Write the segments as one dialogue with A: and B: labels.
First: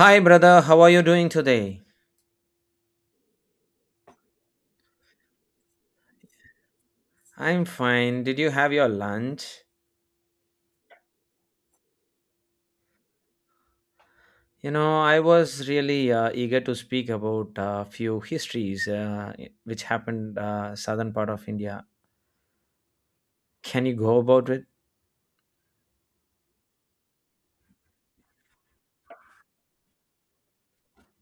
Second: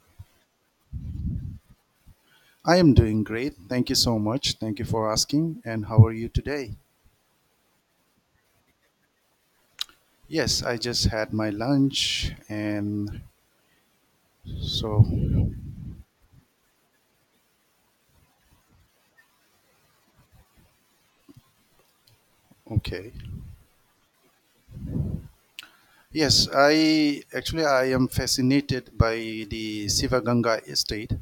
A: Hi, brother. How are you doing today?
B: I am doing great. Thank you so much. Thank you for asking. And how are you today?
A: I'm fine. Did you have your lunch?
B: Yes, I just had my lunch and
A: You know,
B: so,
A: I was really eager to speak about a few histories which happened southern part of India.
B: okay.
A: Can you go about it?
B: Yes, I am fascinated by the Sivaganga estate.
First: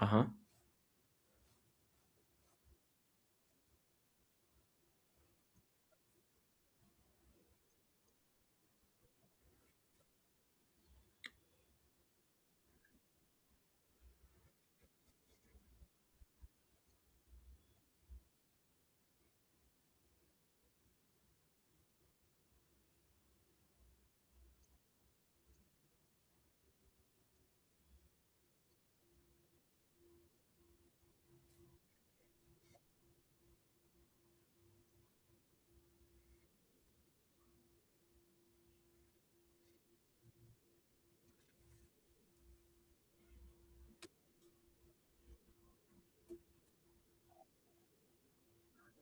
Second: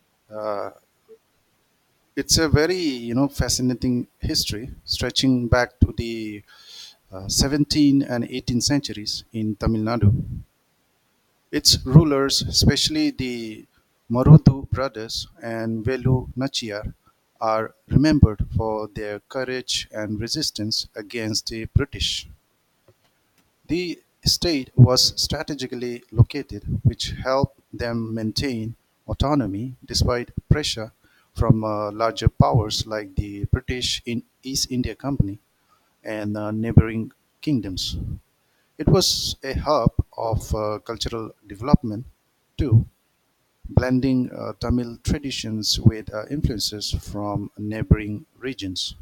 A: Uh huh.
B: Uh, it's a very fascinating history stretching back to the 17 and 18th centuries in Tamil Nadu. Its rulers, especially the Marudu brothers and Velu Nachiyar, are remembered for their courage and resistance against the British. The state was strategically located, which helped them maintain autonomy despite pressure from larger powers like the British in East India Company and neighboring kingdoms. It was a hub of cultural development too, blending Tamil traditions with influences from neighboring regions.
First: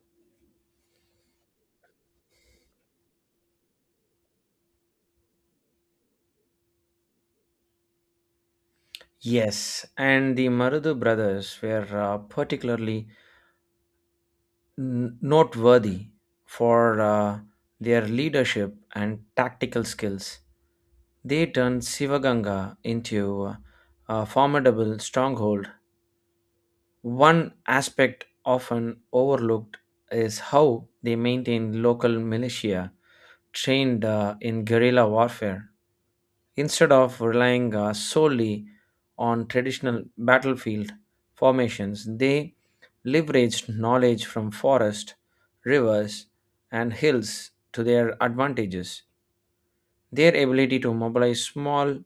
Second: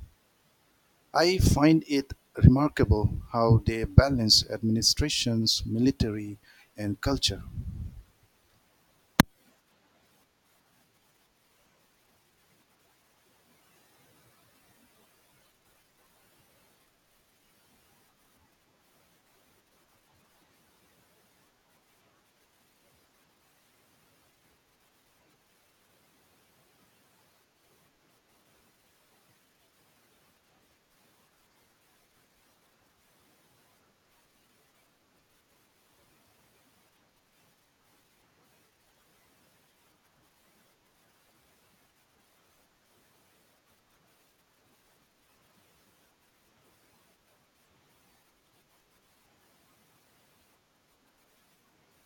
B: I find it remarkable how they balance administrations, military, and culture.
A: Yes, and the Marudu brothers were particularly noteworthy for their leadership and tactical skills. They turned Sivaganga into a formidable stronghold. One aspect often overlooked is how they maintain local militia trained in guerrilla warfare. Instead of relying solely on traditional battlefield formations, they leveraged knowledge from forest, rivers, and hills to their advantages. Their ability to mobilize small,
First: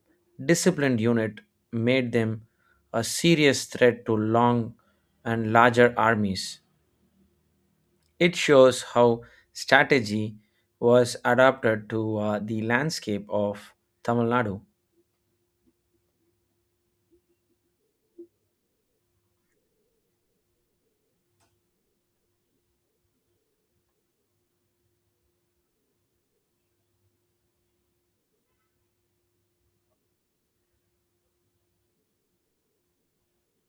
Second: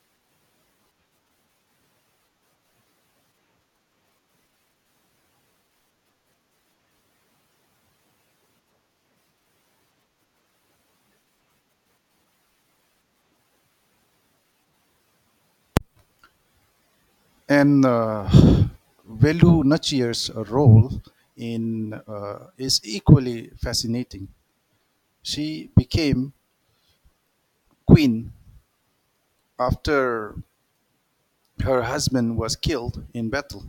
A: disciplined unit made them a serious threat to long and larger armies. It shows how strategy was adapted to the landscape of Tamil Nadu.
B: And Velu Nachiyar's role in is equally fascinating. She became queen after her husband was killed in battle.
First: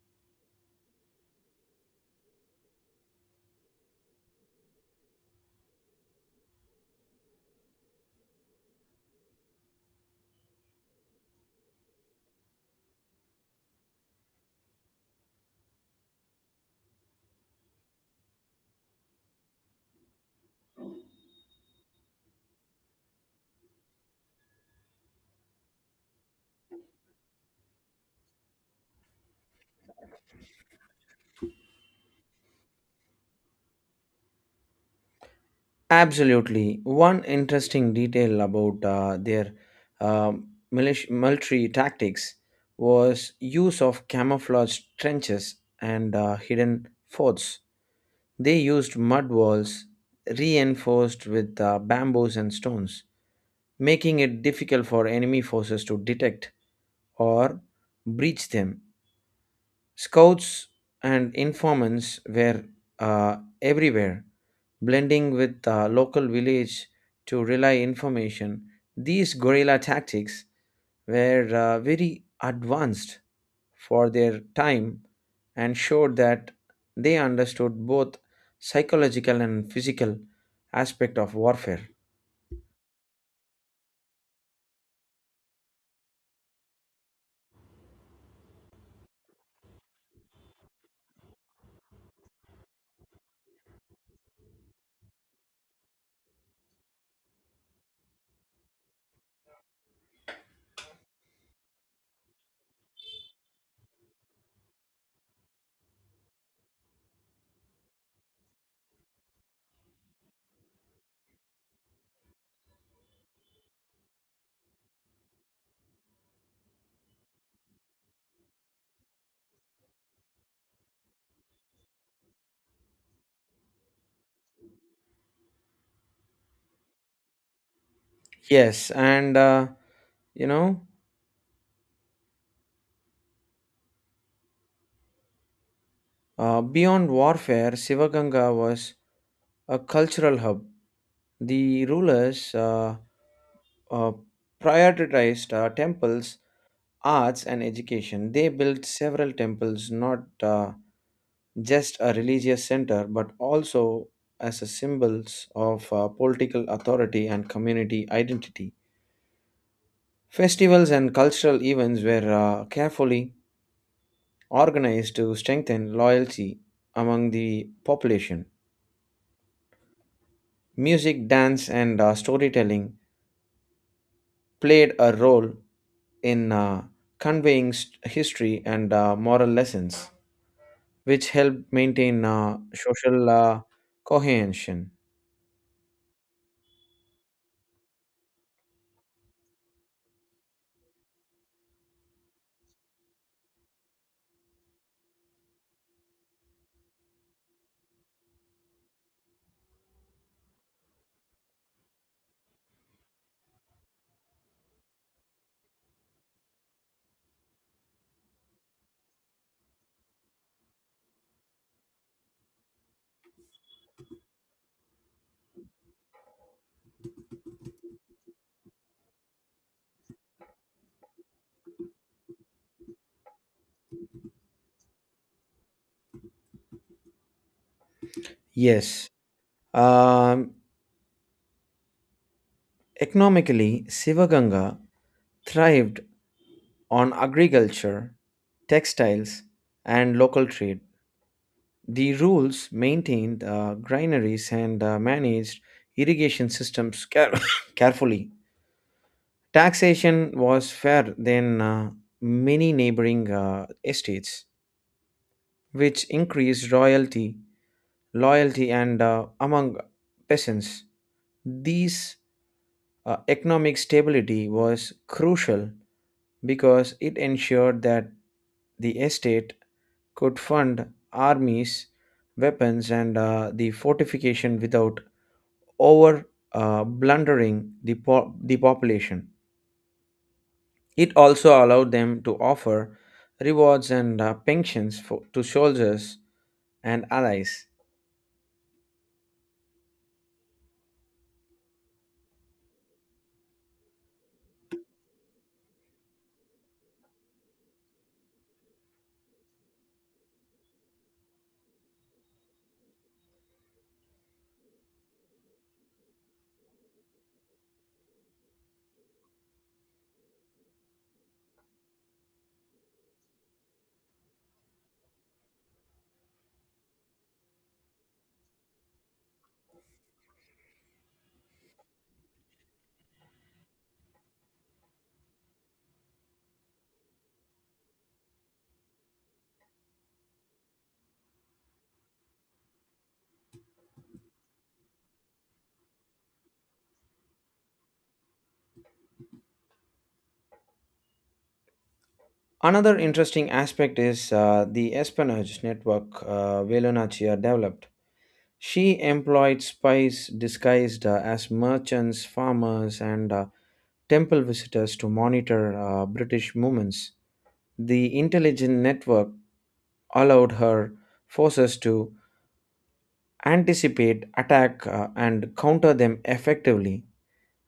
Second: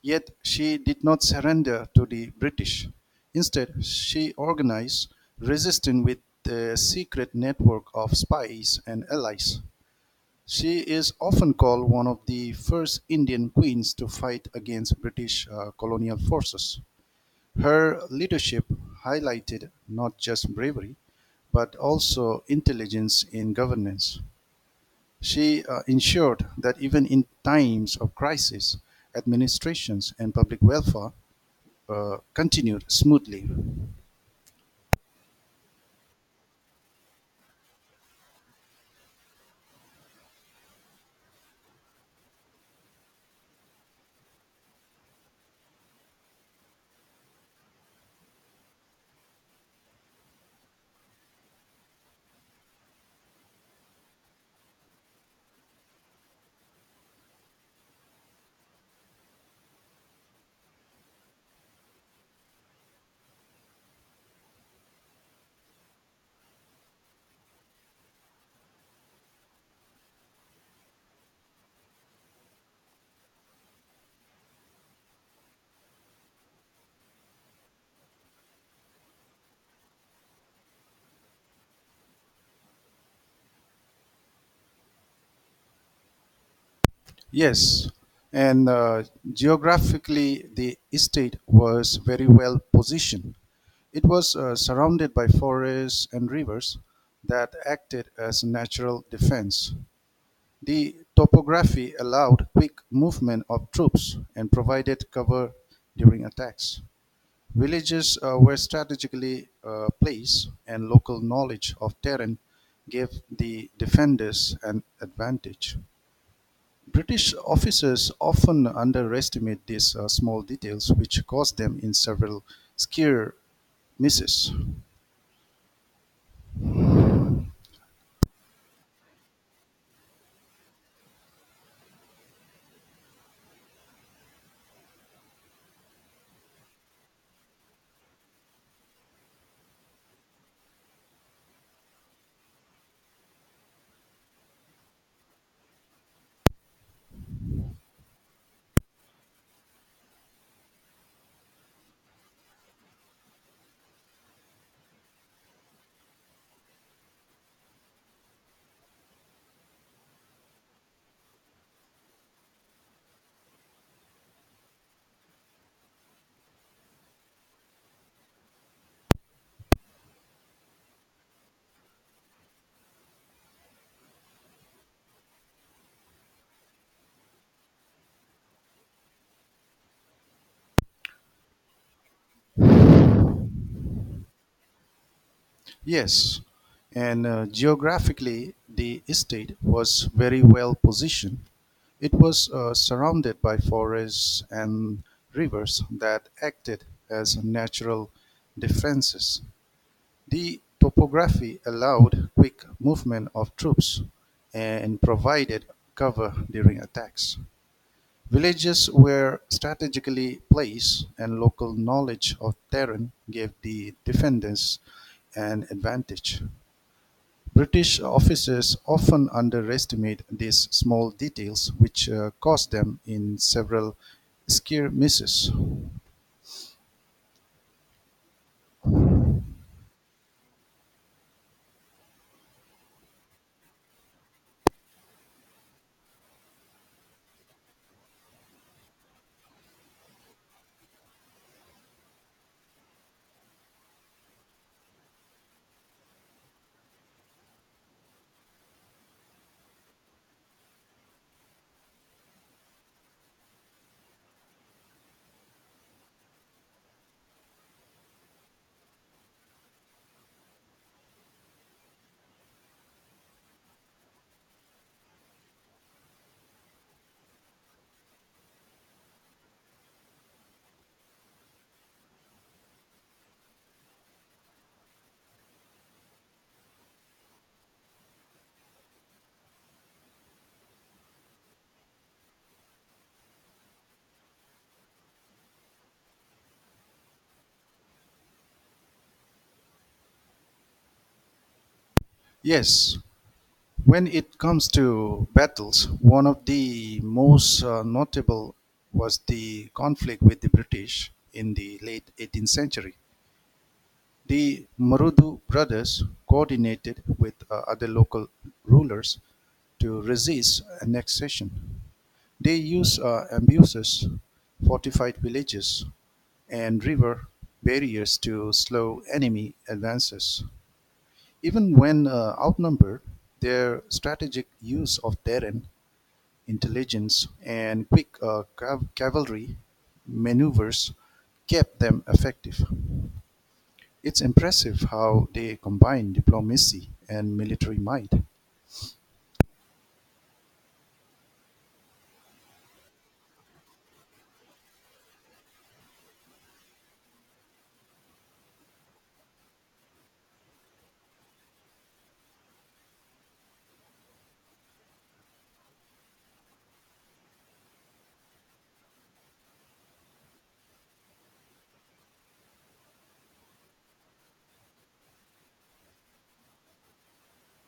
B: Yet she did not surrender to the British. Instead, she organized resistance with a secret network of spies and allies. She is often called one of the first Indian queens to fight against British colonial forces. Her leadership highlighted not just bravery, but also intelligence in governance. She ensured that even in times of crisis, administrations and public welfare continued smoothly.
A: Absolutely. One interesting detail about their military tactics was use of camouflage trenches and hidden forts. They used mud walls reinforced with bamboos and stones, making it difficult for enemy forces to detect or breach them. Scouts and informants were everywhere, blending with the local village to relay information. These guerrilla tactics were very advanced for their time and showed that they understood both psychological and physical aspect of warfare.
B: Yes, and geographically, the estate was very well positioned. It was surrounded by forests and rivers that acted as natural defense. The topography allowed quick movement of troops and provided cover during attacks. Villages were strategically placed, and local knowledge of terrain gave the defenders an advantage. British officers often underestimate these small details, which cost them in several skier misses.
A: Yes, and you know, beyond warfare, Sivaganga was a cultural hub. The rulers uh, prioritized temples, arts, and education. They built several temples, not just a religious center, but also as a symbols of political authority and community identity. Festivals and cultural events were carefully organized to strengthen loyalty among the population. Music, dance, and storytelling played a role in conveying history and moral lessons, which helped maintain social cohesion.
B: Yes, and geographically, the estate was very well positioned. It was surrounded by forests and rivers that acted as natural defenses. The topography allowed quick movement of troops and provided cover during attacks. Villages were strategically placed, and local knowledge of terrain gave the defenders an advantage. British officers often underestimate these small details, which cost them in several skirmishes.
A: Yes. Um, Economically, Sivaganga thrived on agriculture, textiles, and local trade. The rules maintained granaries and managed irrigation systems carefully. Taxation was fair than many neighboring estates, which increased royalty, loyalty, and among peasants. This economic stability was crucial because it ensured that the estate could fund armies, weapons, and the fortification without over blundering the population. It also allowed them to offer rewards and pensions for, to soldiers and allies.
B: Yes, when it comes to battles, one of the most notable was the conflict with the British in the late 18th century. The Marudu brothers coordinated with other local rulers to resist annexation. They used abuses, fortified villages, and river barriers to slow enemy advances. Even when outnumbered, their strategic use of terrain, intelligence, and quick cavalry maneuvers kept them effective. It's impressive how they combine diplomacy and military might.
A: Another interesting aspect is the espionage network Velonacia developed. She employed spies disguised as merchants, farmers, and temple visitors to monitor British movements. The intelligence network allowed her forces to anticipate attack and counter them effectively.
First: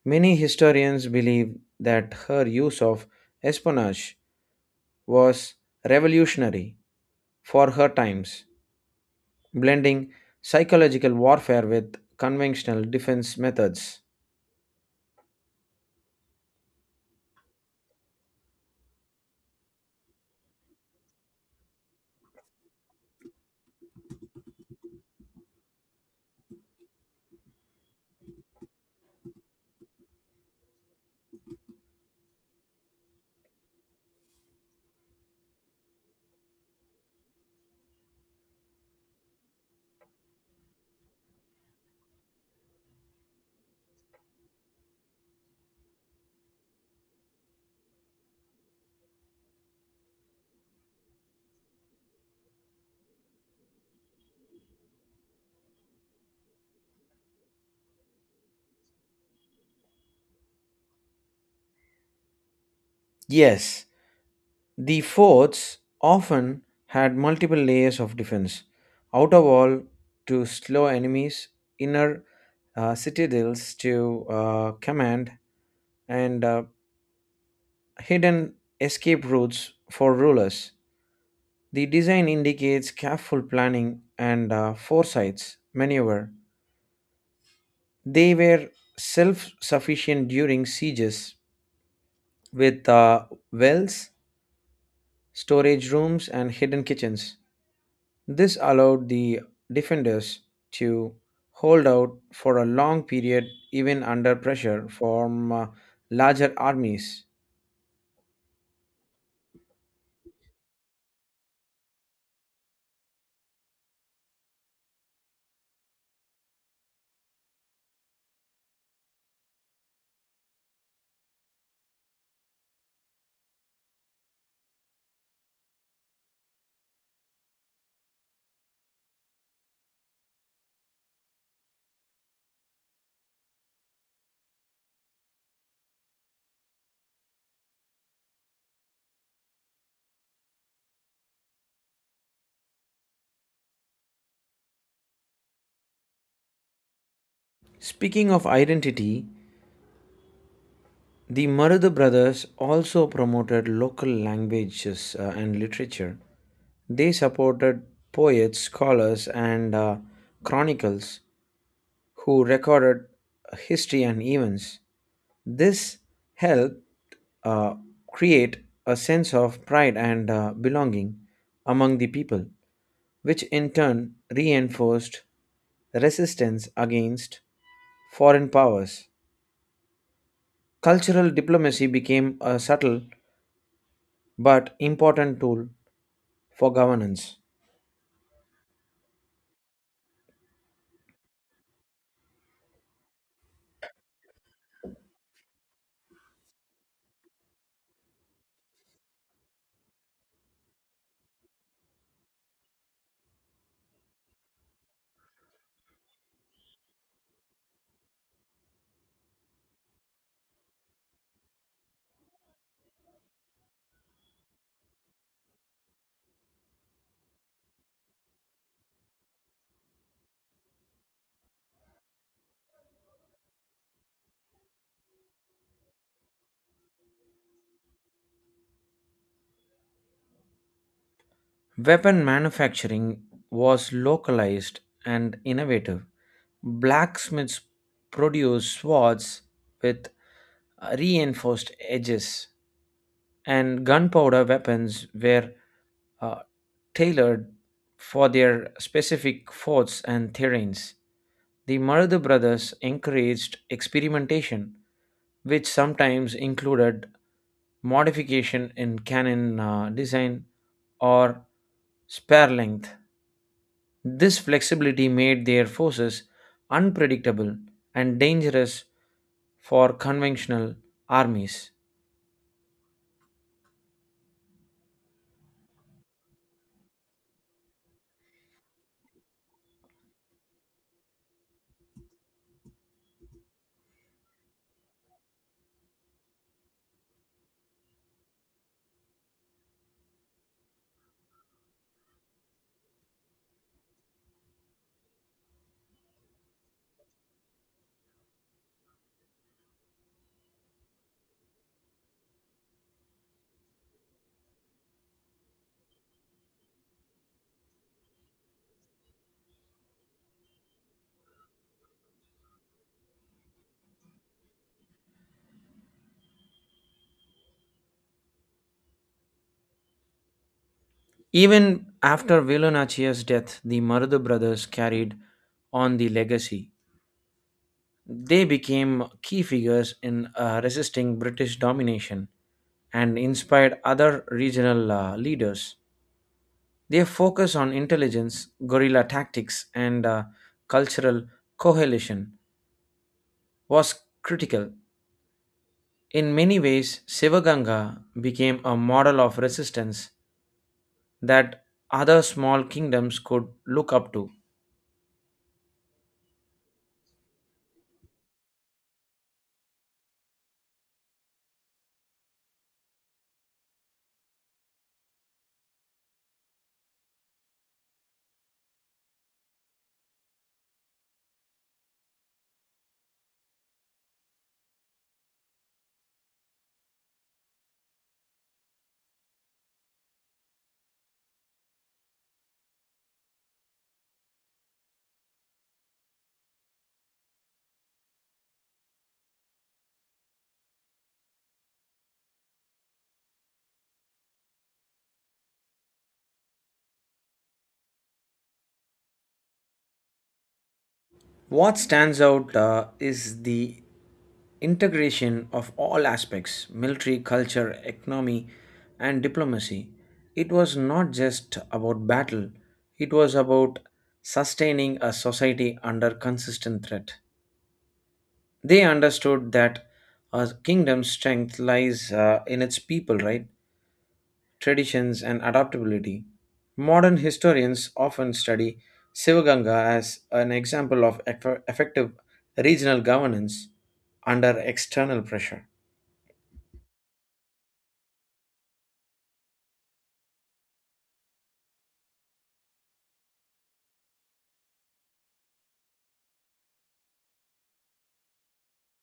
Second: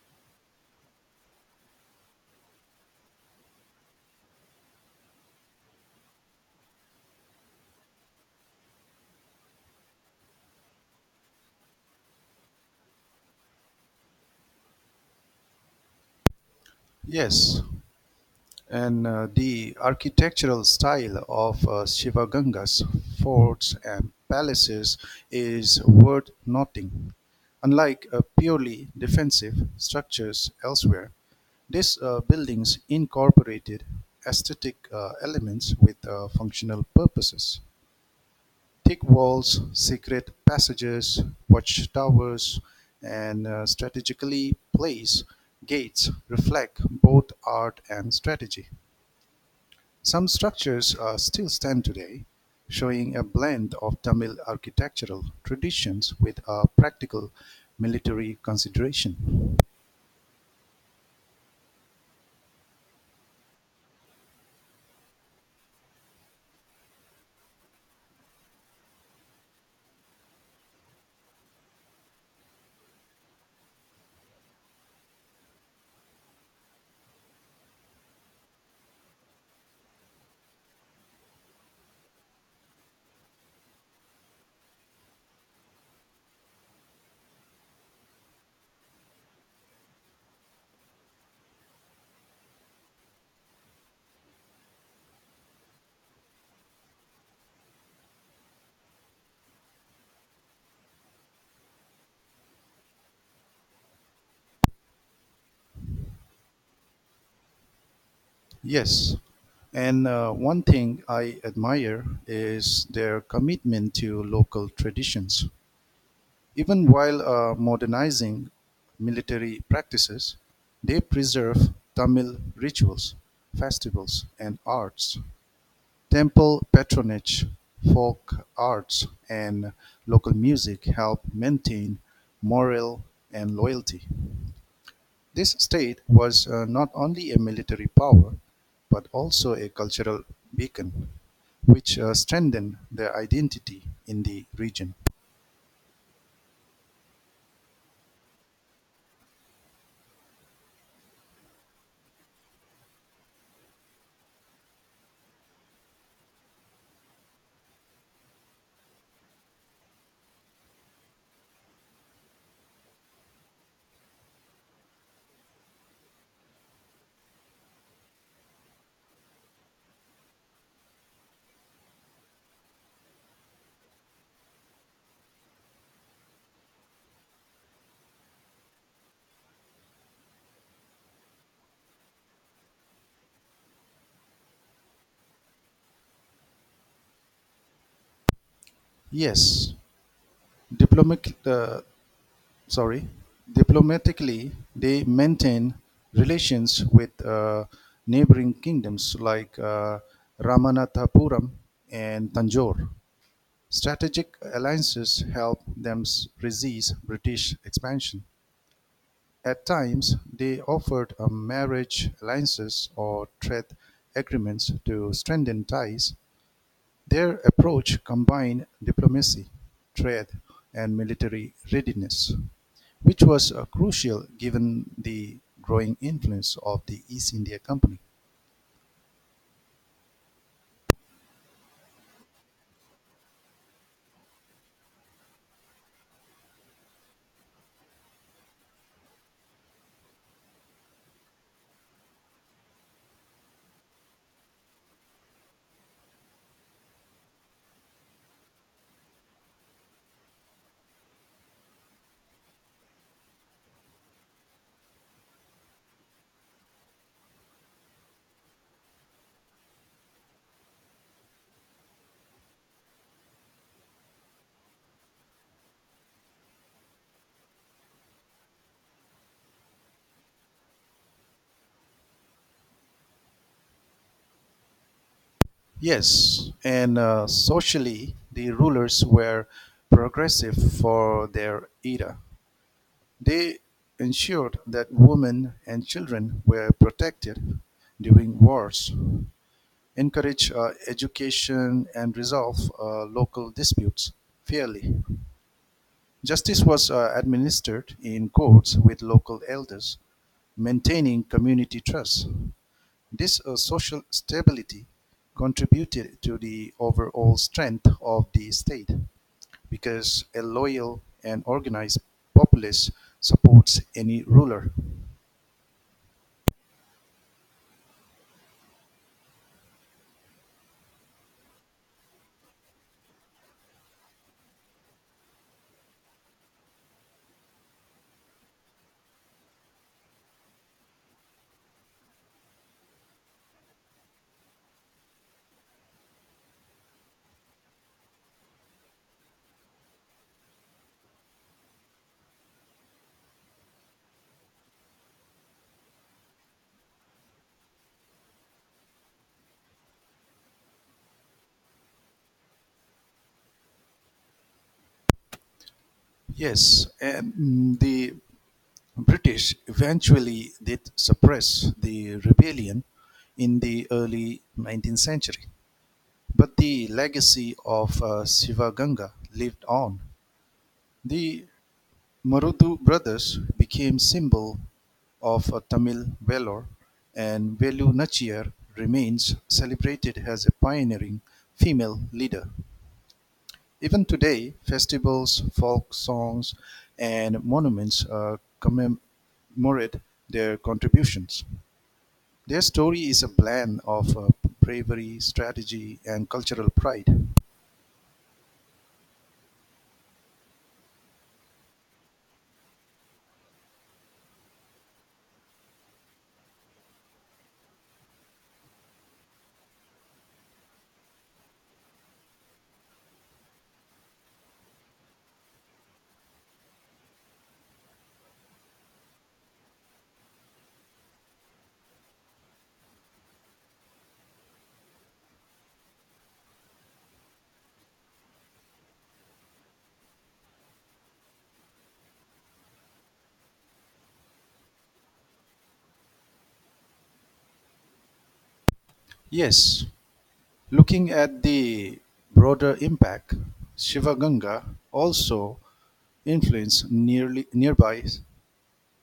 A: Many historians believe that her use of espionage was revolutionary for her times, blending psychological warfare with conventional defense methods.
B: Yes, and the architectural style of Shivaganga's forts and palaces is worth noting. Unlike purely defensive structures elsewhere, these buildings incorporated aesthetic elements with functional purposes. Thick walls, secret passages, watchtowers, and strategically placed gates reflect both art and strategy. Some structures still stand today, showing a blend of Tamil architectural traditions with a practical military consideration.
A: Yes, the forts often had multiple layers of defense, outer wall to slow enemies, inner citadels to command, and hidden escape routes for rulers. The design indicates careful planning and foresights maneuver. They were self sufficient during sieges with wells, storage rooms, and hidden kitchens. This allowed the defenders to hold out for a long period even under pressure from larger armies.
B: Yes, and one thing I admire is their commitment to local traditions. Even while modernizing military practices, they preserve Tamil rituals, festivals, and arts, temple patronage, folk arts, and local music help maintain morale and loyalty. This state was not only a military power, but also a cultural beacon, which strengthened their identity in the region.
A: Speaking of identity, the Marudha brothers also promoted local languages and literature. They supported poets, scholars, and chronicles who recorded history and events. This helped uh, create a sense of pride and belonging among the people, which in turn reinforced resistance against foreign powers. Cultural diplomacy became a subtle but important tool for governance.
B: Yes, diplomatic, uh, sorry, diplomatically, they maintain relations with neighboring kingdoms like Ramanathapuram and Tanjore. Strategic alliances helped them resist British expansion. At times, they offered marriage alliances or trade agreements to strengthen ties. Their approach combined diplomacy, trade, and military readiness, which was crucial given the growing influence of the East India Company.
A: Weapon manufacturing was localized and innovative. Blacksmiths produced swords with reinforced edges, and gunpowder weapons were uh, tailored for their specific forts and terrains. The Maradu brothers encouraged experimentation, which sometimes included modification in cannon design or spare length. This flexibility made their forces unpredictable and dangerous for conventional armies.
B: Yes, and socially, the rulers were progressive for their era. They ensured that women and children were protected during wars, encouraged education, and resolved local disputes fairly. Justice was administered in courts with local elders, maintaining community trust. This social stability contributed to the overall strength of the state because a loyal and organized populace supports any ruler.
A: Even after Velunachia's death, the Marudu brothers carried on the legacy. They became key figures in resisting British domination and inspired other regional leaders. Their focus on intelligence, guerrilla tactics, and cultural coalition was critical. In many ways, Sivaganga became a model of resistance that other small kingdoms could look up to.
B: Yes, the British eventually did suppress the rebellion in the early 19th century. But the legacy of Sivaganga lived on. The Marudu brothers became symbol of Tamil valor, and Velu Nachiyar remains celebrated as a pioneering female leader. Even today, festivals, folk songs, and monuments commemorate their contributions. Their story is a blend of bravery, strategy, and cultural pride.
A: What stands out is the integration of all aspects military, culture, economy, and diplomacy. It was not just about battle, it was about sustaining a society under consistent threat. They understood that a kingdom's strength lies in its people, right? Traditions, and adaptability. Modern historians often study Sivaganga as an example of effective regional governance under external pressure.
B: Yes, looking at the broader impact, Shivaganga also influenced nearby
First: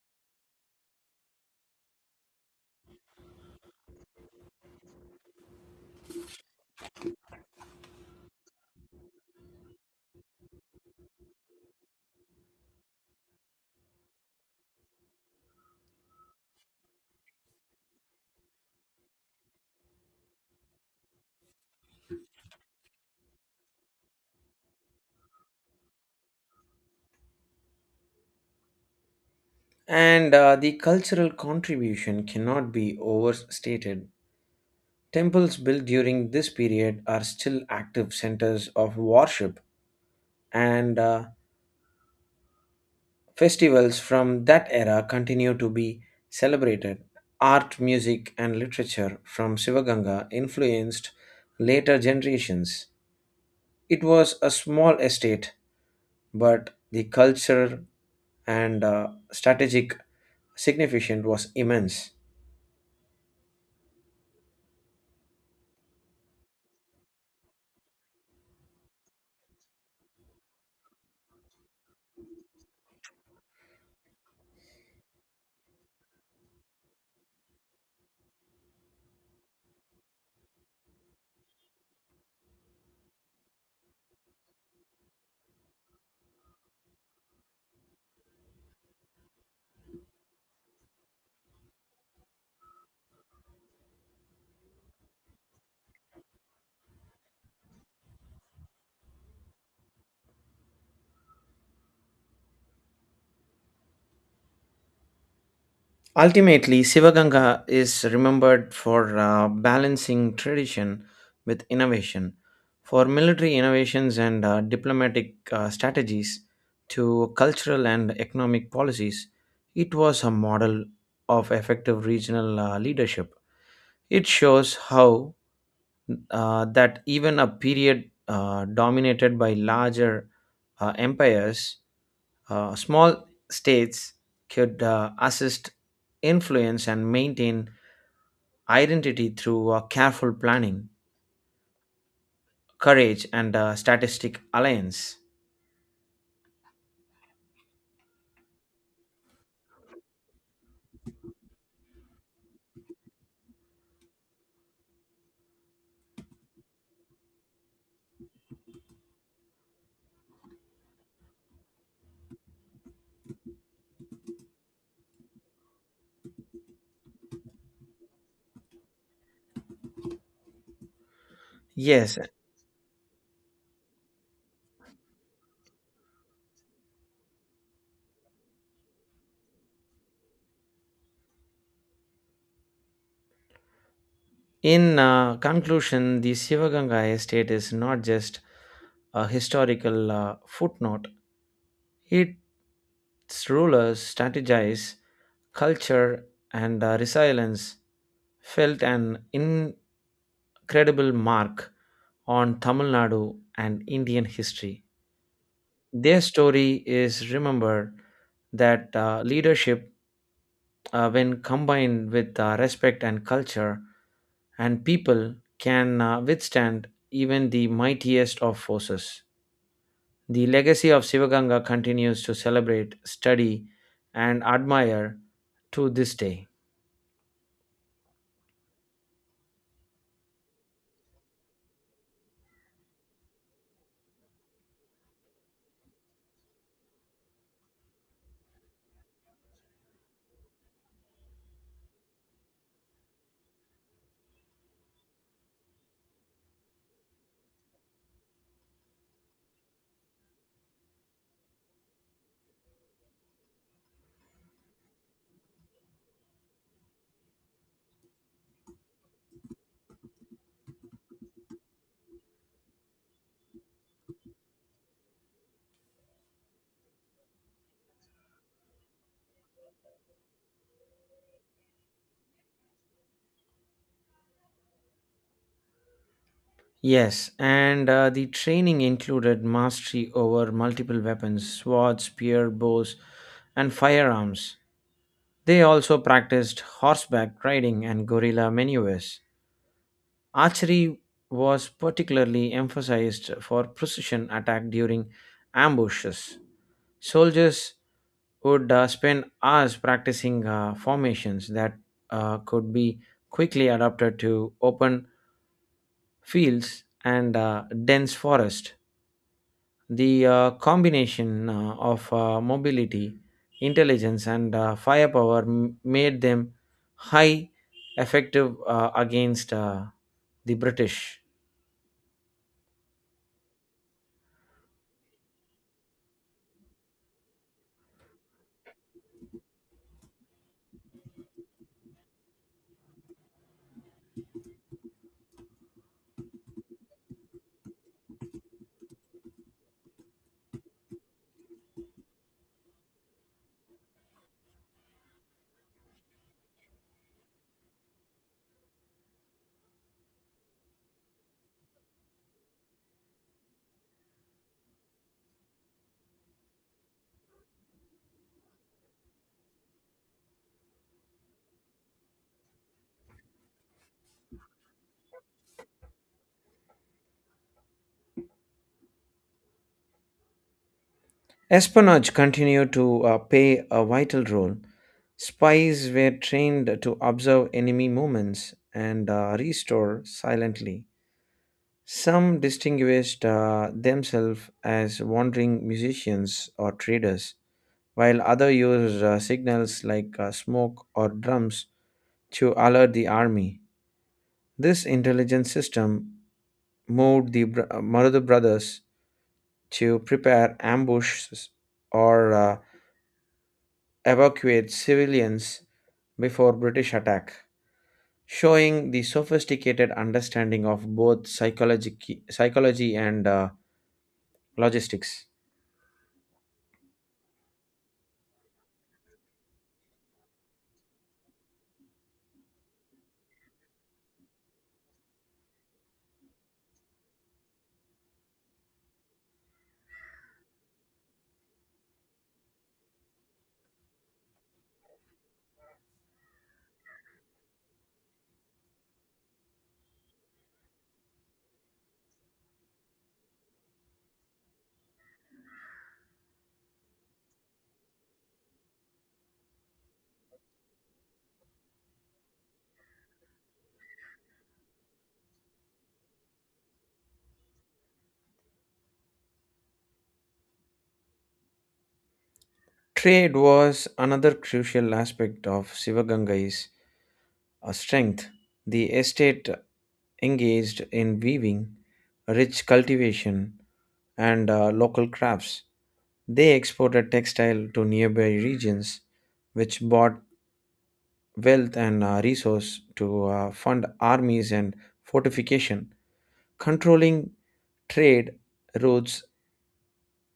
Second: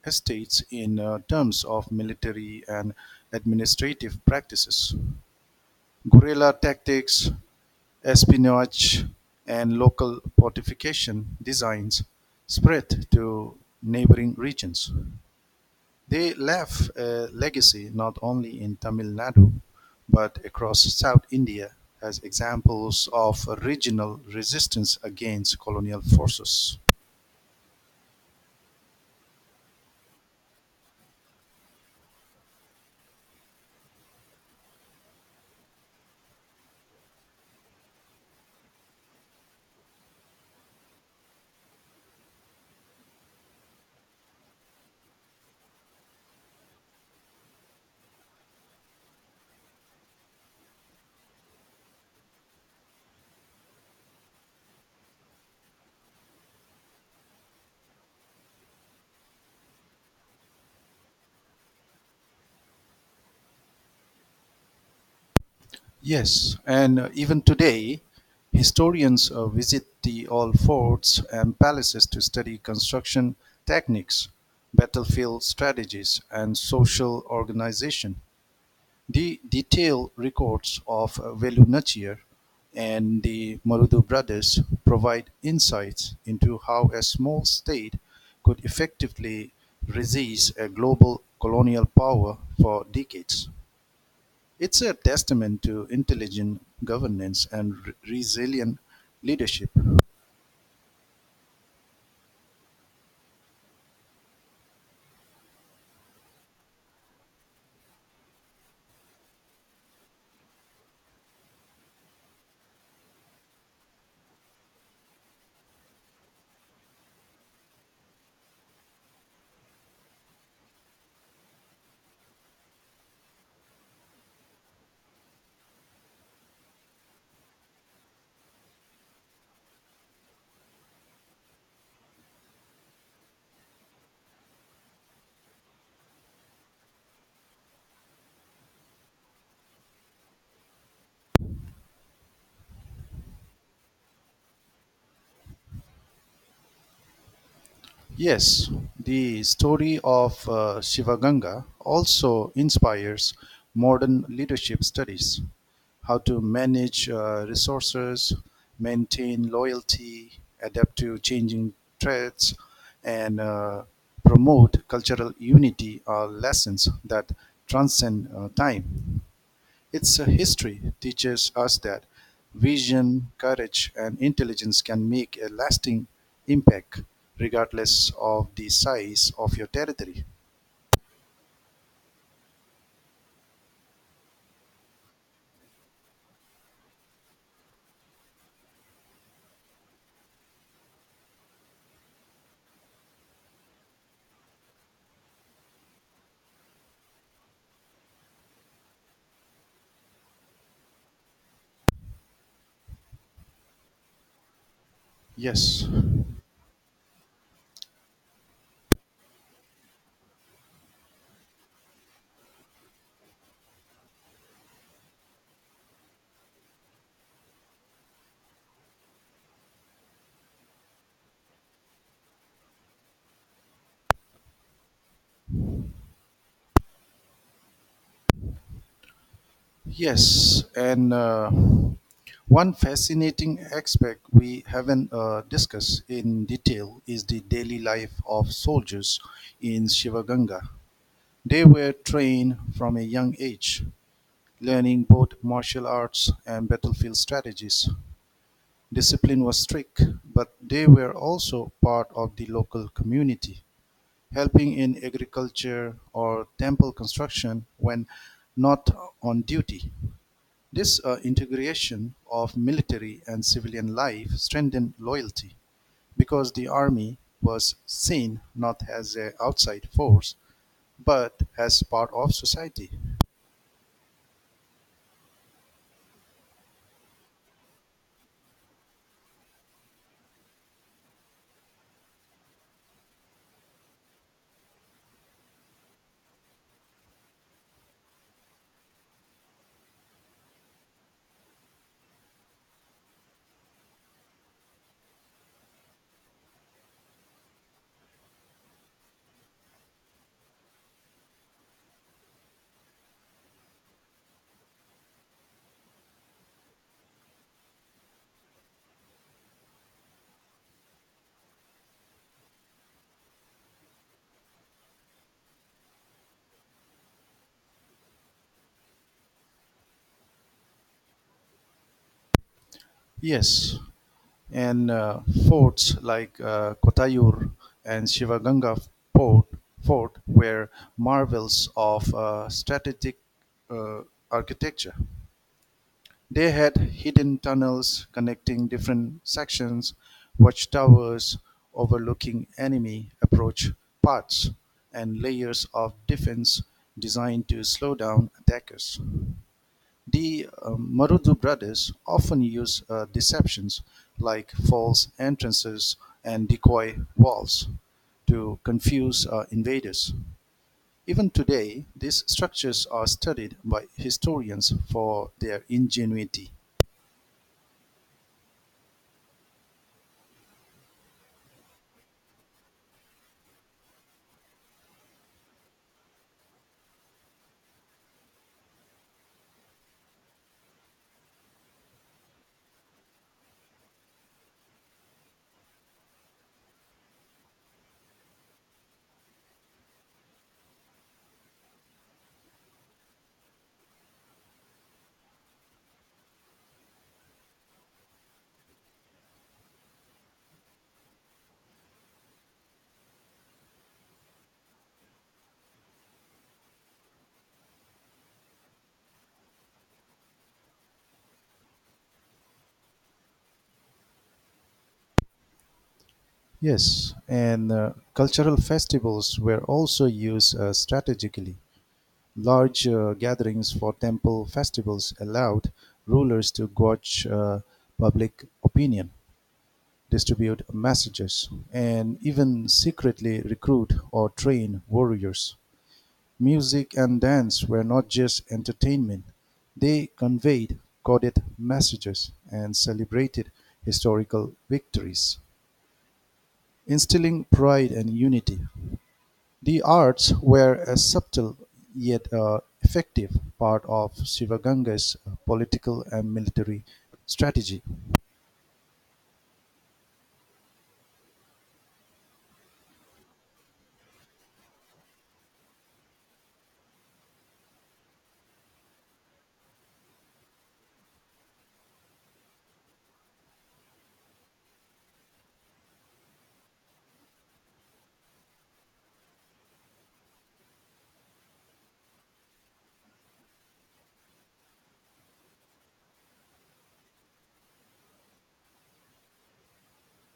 B: estates in terms of military and administrative practices, guerrilla tactics, espionage, and local fortification designs spread to neighboring regions. They left a legacy not only in Tamil Nadu but across South India as examples of regional resistance against colonial forces.
A: And the cultural contribution cannot be overstated. Temples built during this period are still active centers of worship, and festivals from that era continue to be celebrated. Art, music, and literature from Sivaganga influenced later generations. It was a small estate, but the culture and strategic significance was immense.
B: Yes, and even today, historians visit the old forts and palaces to study construction techniques, battlefield strategies, and social organization. The detailed records of Velu Nachiyar and the Marudu brothers provide insights into how a small state could effectively resist a global colonial power for decades. It's a testament to intelligent governance and resilient leadership.
A: Ultimately, Sivaganga is remembered for balancing tradition with innovation, for military innovations and diplomatic strategies to cultural and economic policies. It was a model of effective regional leadership. It shows how that even a period dominated by larger empires, small states could assist, influence, and maintain identity through careful planning, courage, and statistic alliance.
B: Yes, the story of Shivaganga also inspires modern leadership studies how to manage resources, maintain loyalty, adapt to changing threats, and promote cultural unity are lessons that transcend time. Its history teaches us that
A: Yes,
B: vision, courage, and intelligence can make a lasting impact regardless of the size of your territory.
A: in conclusion, the Sivaganga estate is not just a historical footnote, its rulers strategize culture and resilience felt an incredible mark on Tamil Nadu and Indian history.
B: Yes,
A: Their story is remembered that leadership, when combined with respect and culture and people, can withstand even the mightiest of forces. The legacy of Sivaganga continues to celebrate, study, and admire to this day.
B: yes, and one fascinating aspect we haven't discussed in detail is the daily life of soldiers in Shivaganga. They were trained from a young age, learning both martial arts and battlefield strategies. Discipline was strict, but they were also part of the local community, helping in agriculture or temple construction when not on duty. This integration of military and civilian life strengthened loyalty because the army was seen not as an outside force but as part of society.
A: Yes, and the training included mastery over multiple weapons, swords, spear, bows, and firearms. They also practiced horseback riding and guerrilla maneuvers. Archery was particularly emphasized for precision attack during ambushes. Soldiers would spend hours practicing formations that could be quickly adapted to open fields and dense forest. The combination of mobility, intelligence, and firepower made them high effective against the British.
B: Yes, and forts like Kottayur and Shivaganga Fort, fort were marvels of strategic uh, architecture. They had hidden tunnels connecting different sections, watchtowers overlooking enemy approach paths, and layers of defense designed to slow down attackers. The Marudu brothers often use deceptions like false entrances and decoy walls to confuse invaders. Even today, these structures are studied by historians for their ingenuity.
A: Espionage continued to play a vital role. Spies were trained to observe enemy movements and restore silently. Some distinguished themselves as wandering musicians or traders while others used signals like smoke or drums to alert the army. This intelligence system moved the Marudu brothers to prepare ambushes or evacuate civilians before British attack, showing the sophisticated understanding of both psychology and logistics.
B: Yes, and cultural festivals were also used strategically. Large gatherings for temple festivals allowed rulers to gauge public opinion, distribute messages, and even secretly recruit or train warriors. Music and dance were not just entertainment, they conveyed coded messages and celebrated historical victories, instilling pride and unity. The arts were a subtle yet effective part of Shivaganga's political and military strategy.
A: Trade was another crucial aspect of Sivagangai's a strength. The estate engaged in weaving, rich cultivation, and local crafts. They exported textile to nearby regions, which brought wealth and resource to fund armies and fortification. Controlling trade routes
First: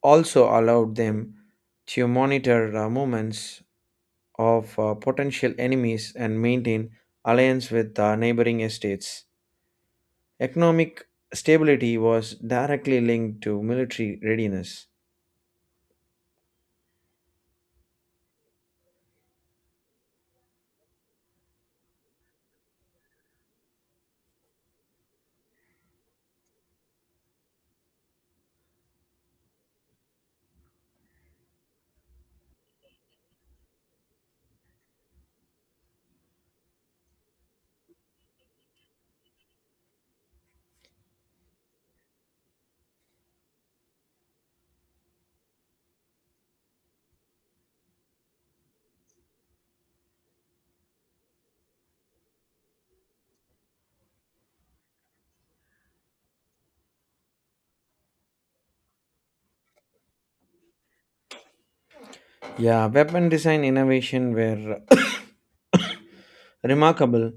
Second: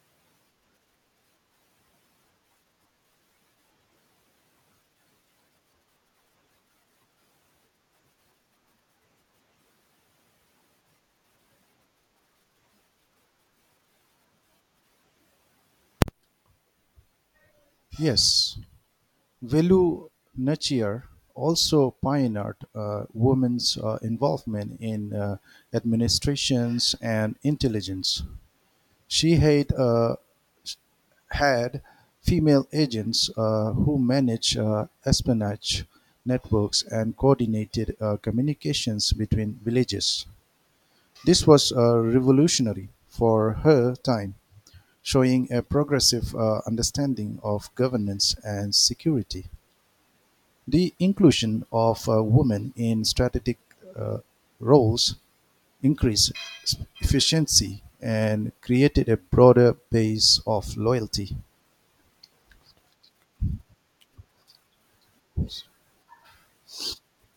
A: also allowed them to monitor movements of potential enemies and maintain alliance with neighboring estates. Economic stability was directly linked to military readiness.
B: Yes, Velu Nachiyar also pioneered women's involvement in administrations and intelligence. She had female agents who managed espionage networks and coordinated communications between villages. This was revolutionary for her time, showing a progressive understanding of governance and security. The inclusion of women in strategic uh, roles increased efficiency and created a broader base of loyalty.
A: Yeah, weapon design innovation were remarkable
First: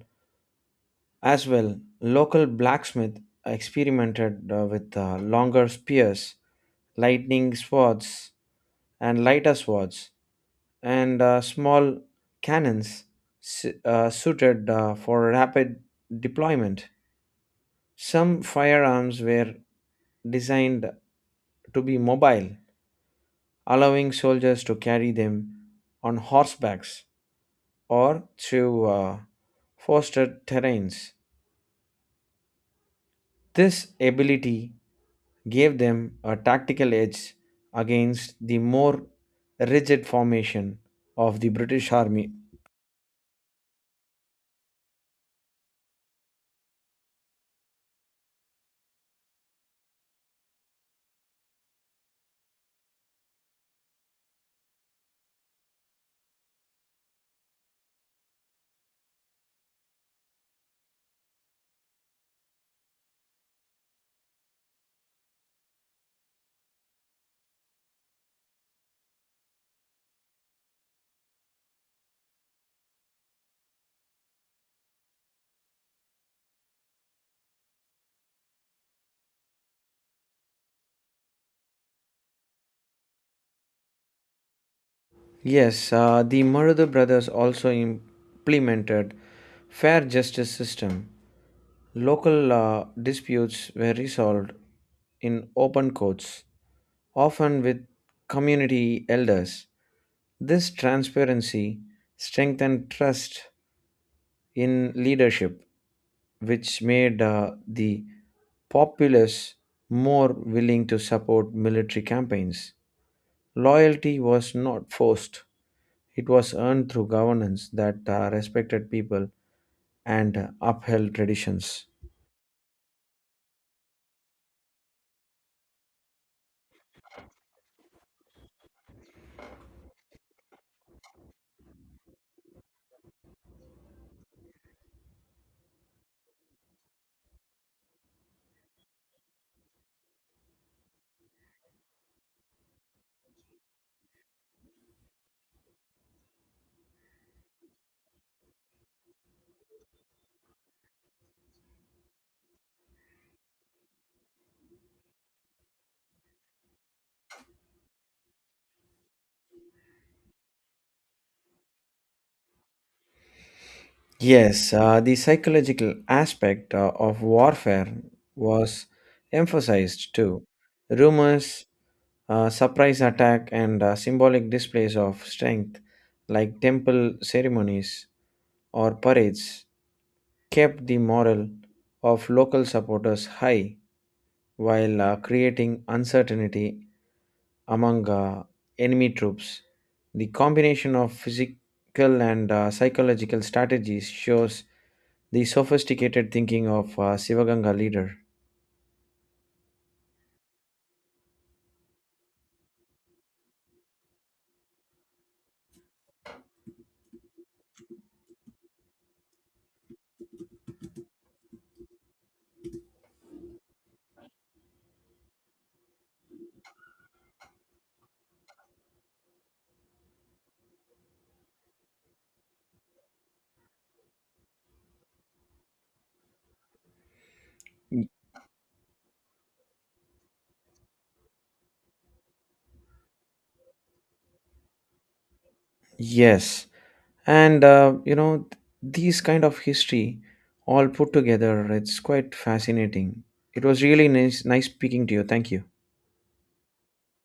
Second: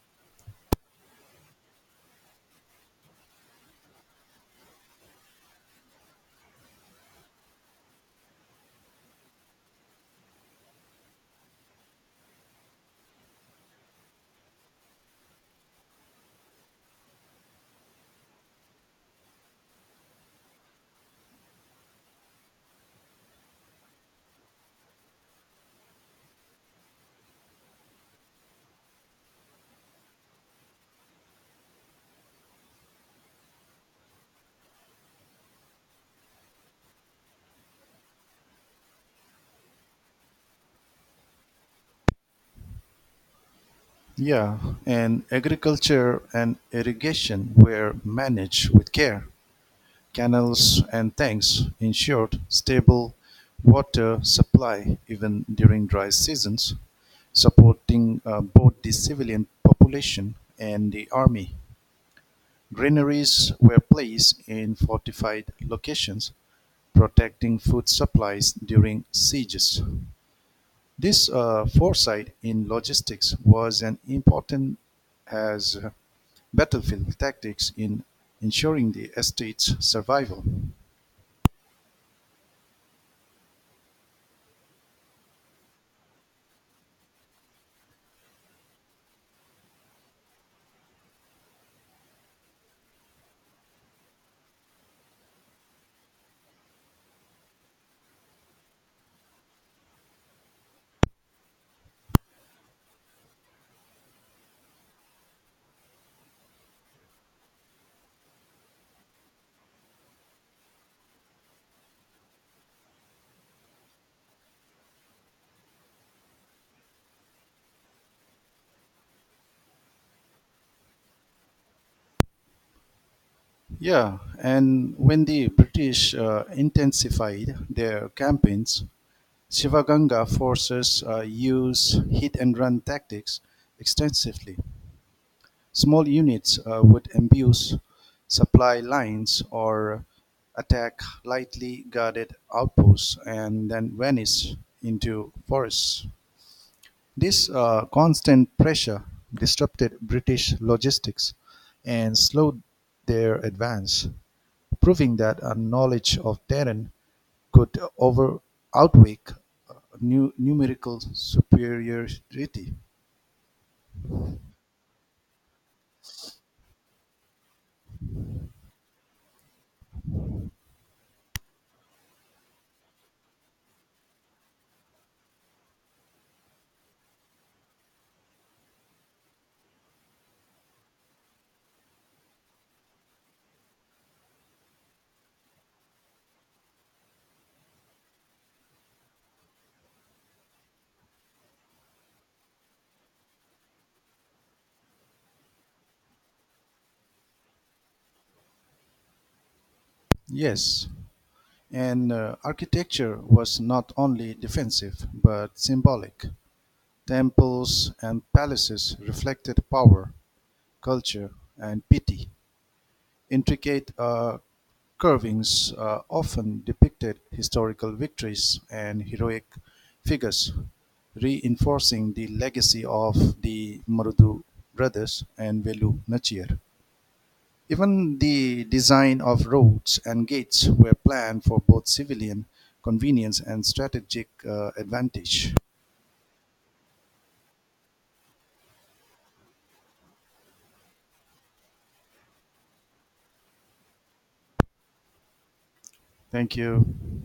A: as well. Local blacksmith experimented with longer spears, lightning swords, and lighter swords, and small cannons suited for rapid deployment. Some firearms were designed to be mobile, allowing soldiers to carry them on horsebacks or through fostered terrains. This ability gave them a tactical edge against the more rigid formation of the British Army.
B: Yeah, and agriculture and irrigation were managed with care. Canals and tanks ensured stable water supply even during dry seasons, supporting both the civilian population and the army. Granaries were placed in fortified locations, protecting food supplies during sieges. This foresight in logistics was an important as battlefield tactics in ensuring the estate's survival.
A: Yes, the Marudha brothers also implemented fair justice system. Local disputes were resolved in open courts, often with community elders. This transparency strengthened trust in leadership, which made the populace more willing to support military campaigns. Loyalty was not forced, it was earned through governance that respected people and upheld traditions.
B: Yeah, and when the British intensified their campaigns, Shivaganga forces used hit and run tactics extensively. Small units would ambush supply lines or attack lightly guarded outposts and then vanish into forests. This constant pressure disrupted British logistics and slowed their advance, proving that a knowledge of terrain could over outweigh uh, numerical superiority.
A: Yes, the psychological aspect of warfare was emphasized too. Rumors, surprise attack, and symbolic displays of strength, like temple ceremonies or parades, kept the morale of local supporters high while creating uncertainty among enemy troops. The combination of physical and psychological strategies shows the sophisticated thinking of Sivaganga leader.
B: Yes, and architecture was not only defensive but symbolic. Temples and palaces reflected power, culture, and piety. Intricate carvings often depicted historical victories and heroic figures, reinforcing the legacy of the Marudu brothers and Velu Nachiyar. Even the design of roads and gates were planned for both civilian convenience and strategic advantage.
A: Yes, and you know these kind of history all put together, it's quite fascinating. It was really nice speaking to you. Thank you.
B: Thank you.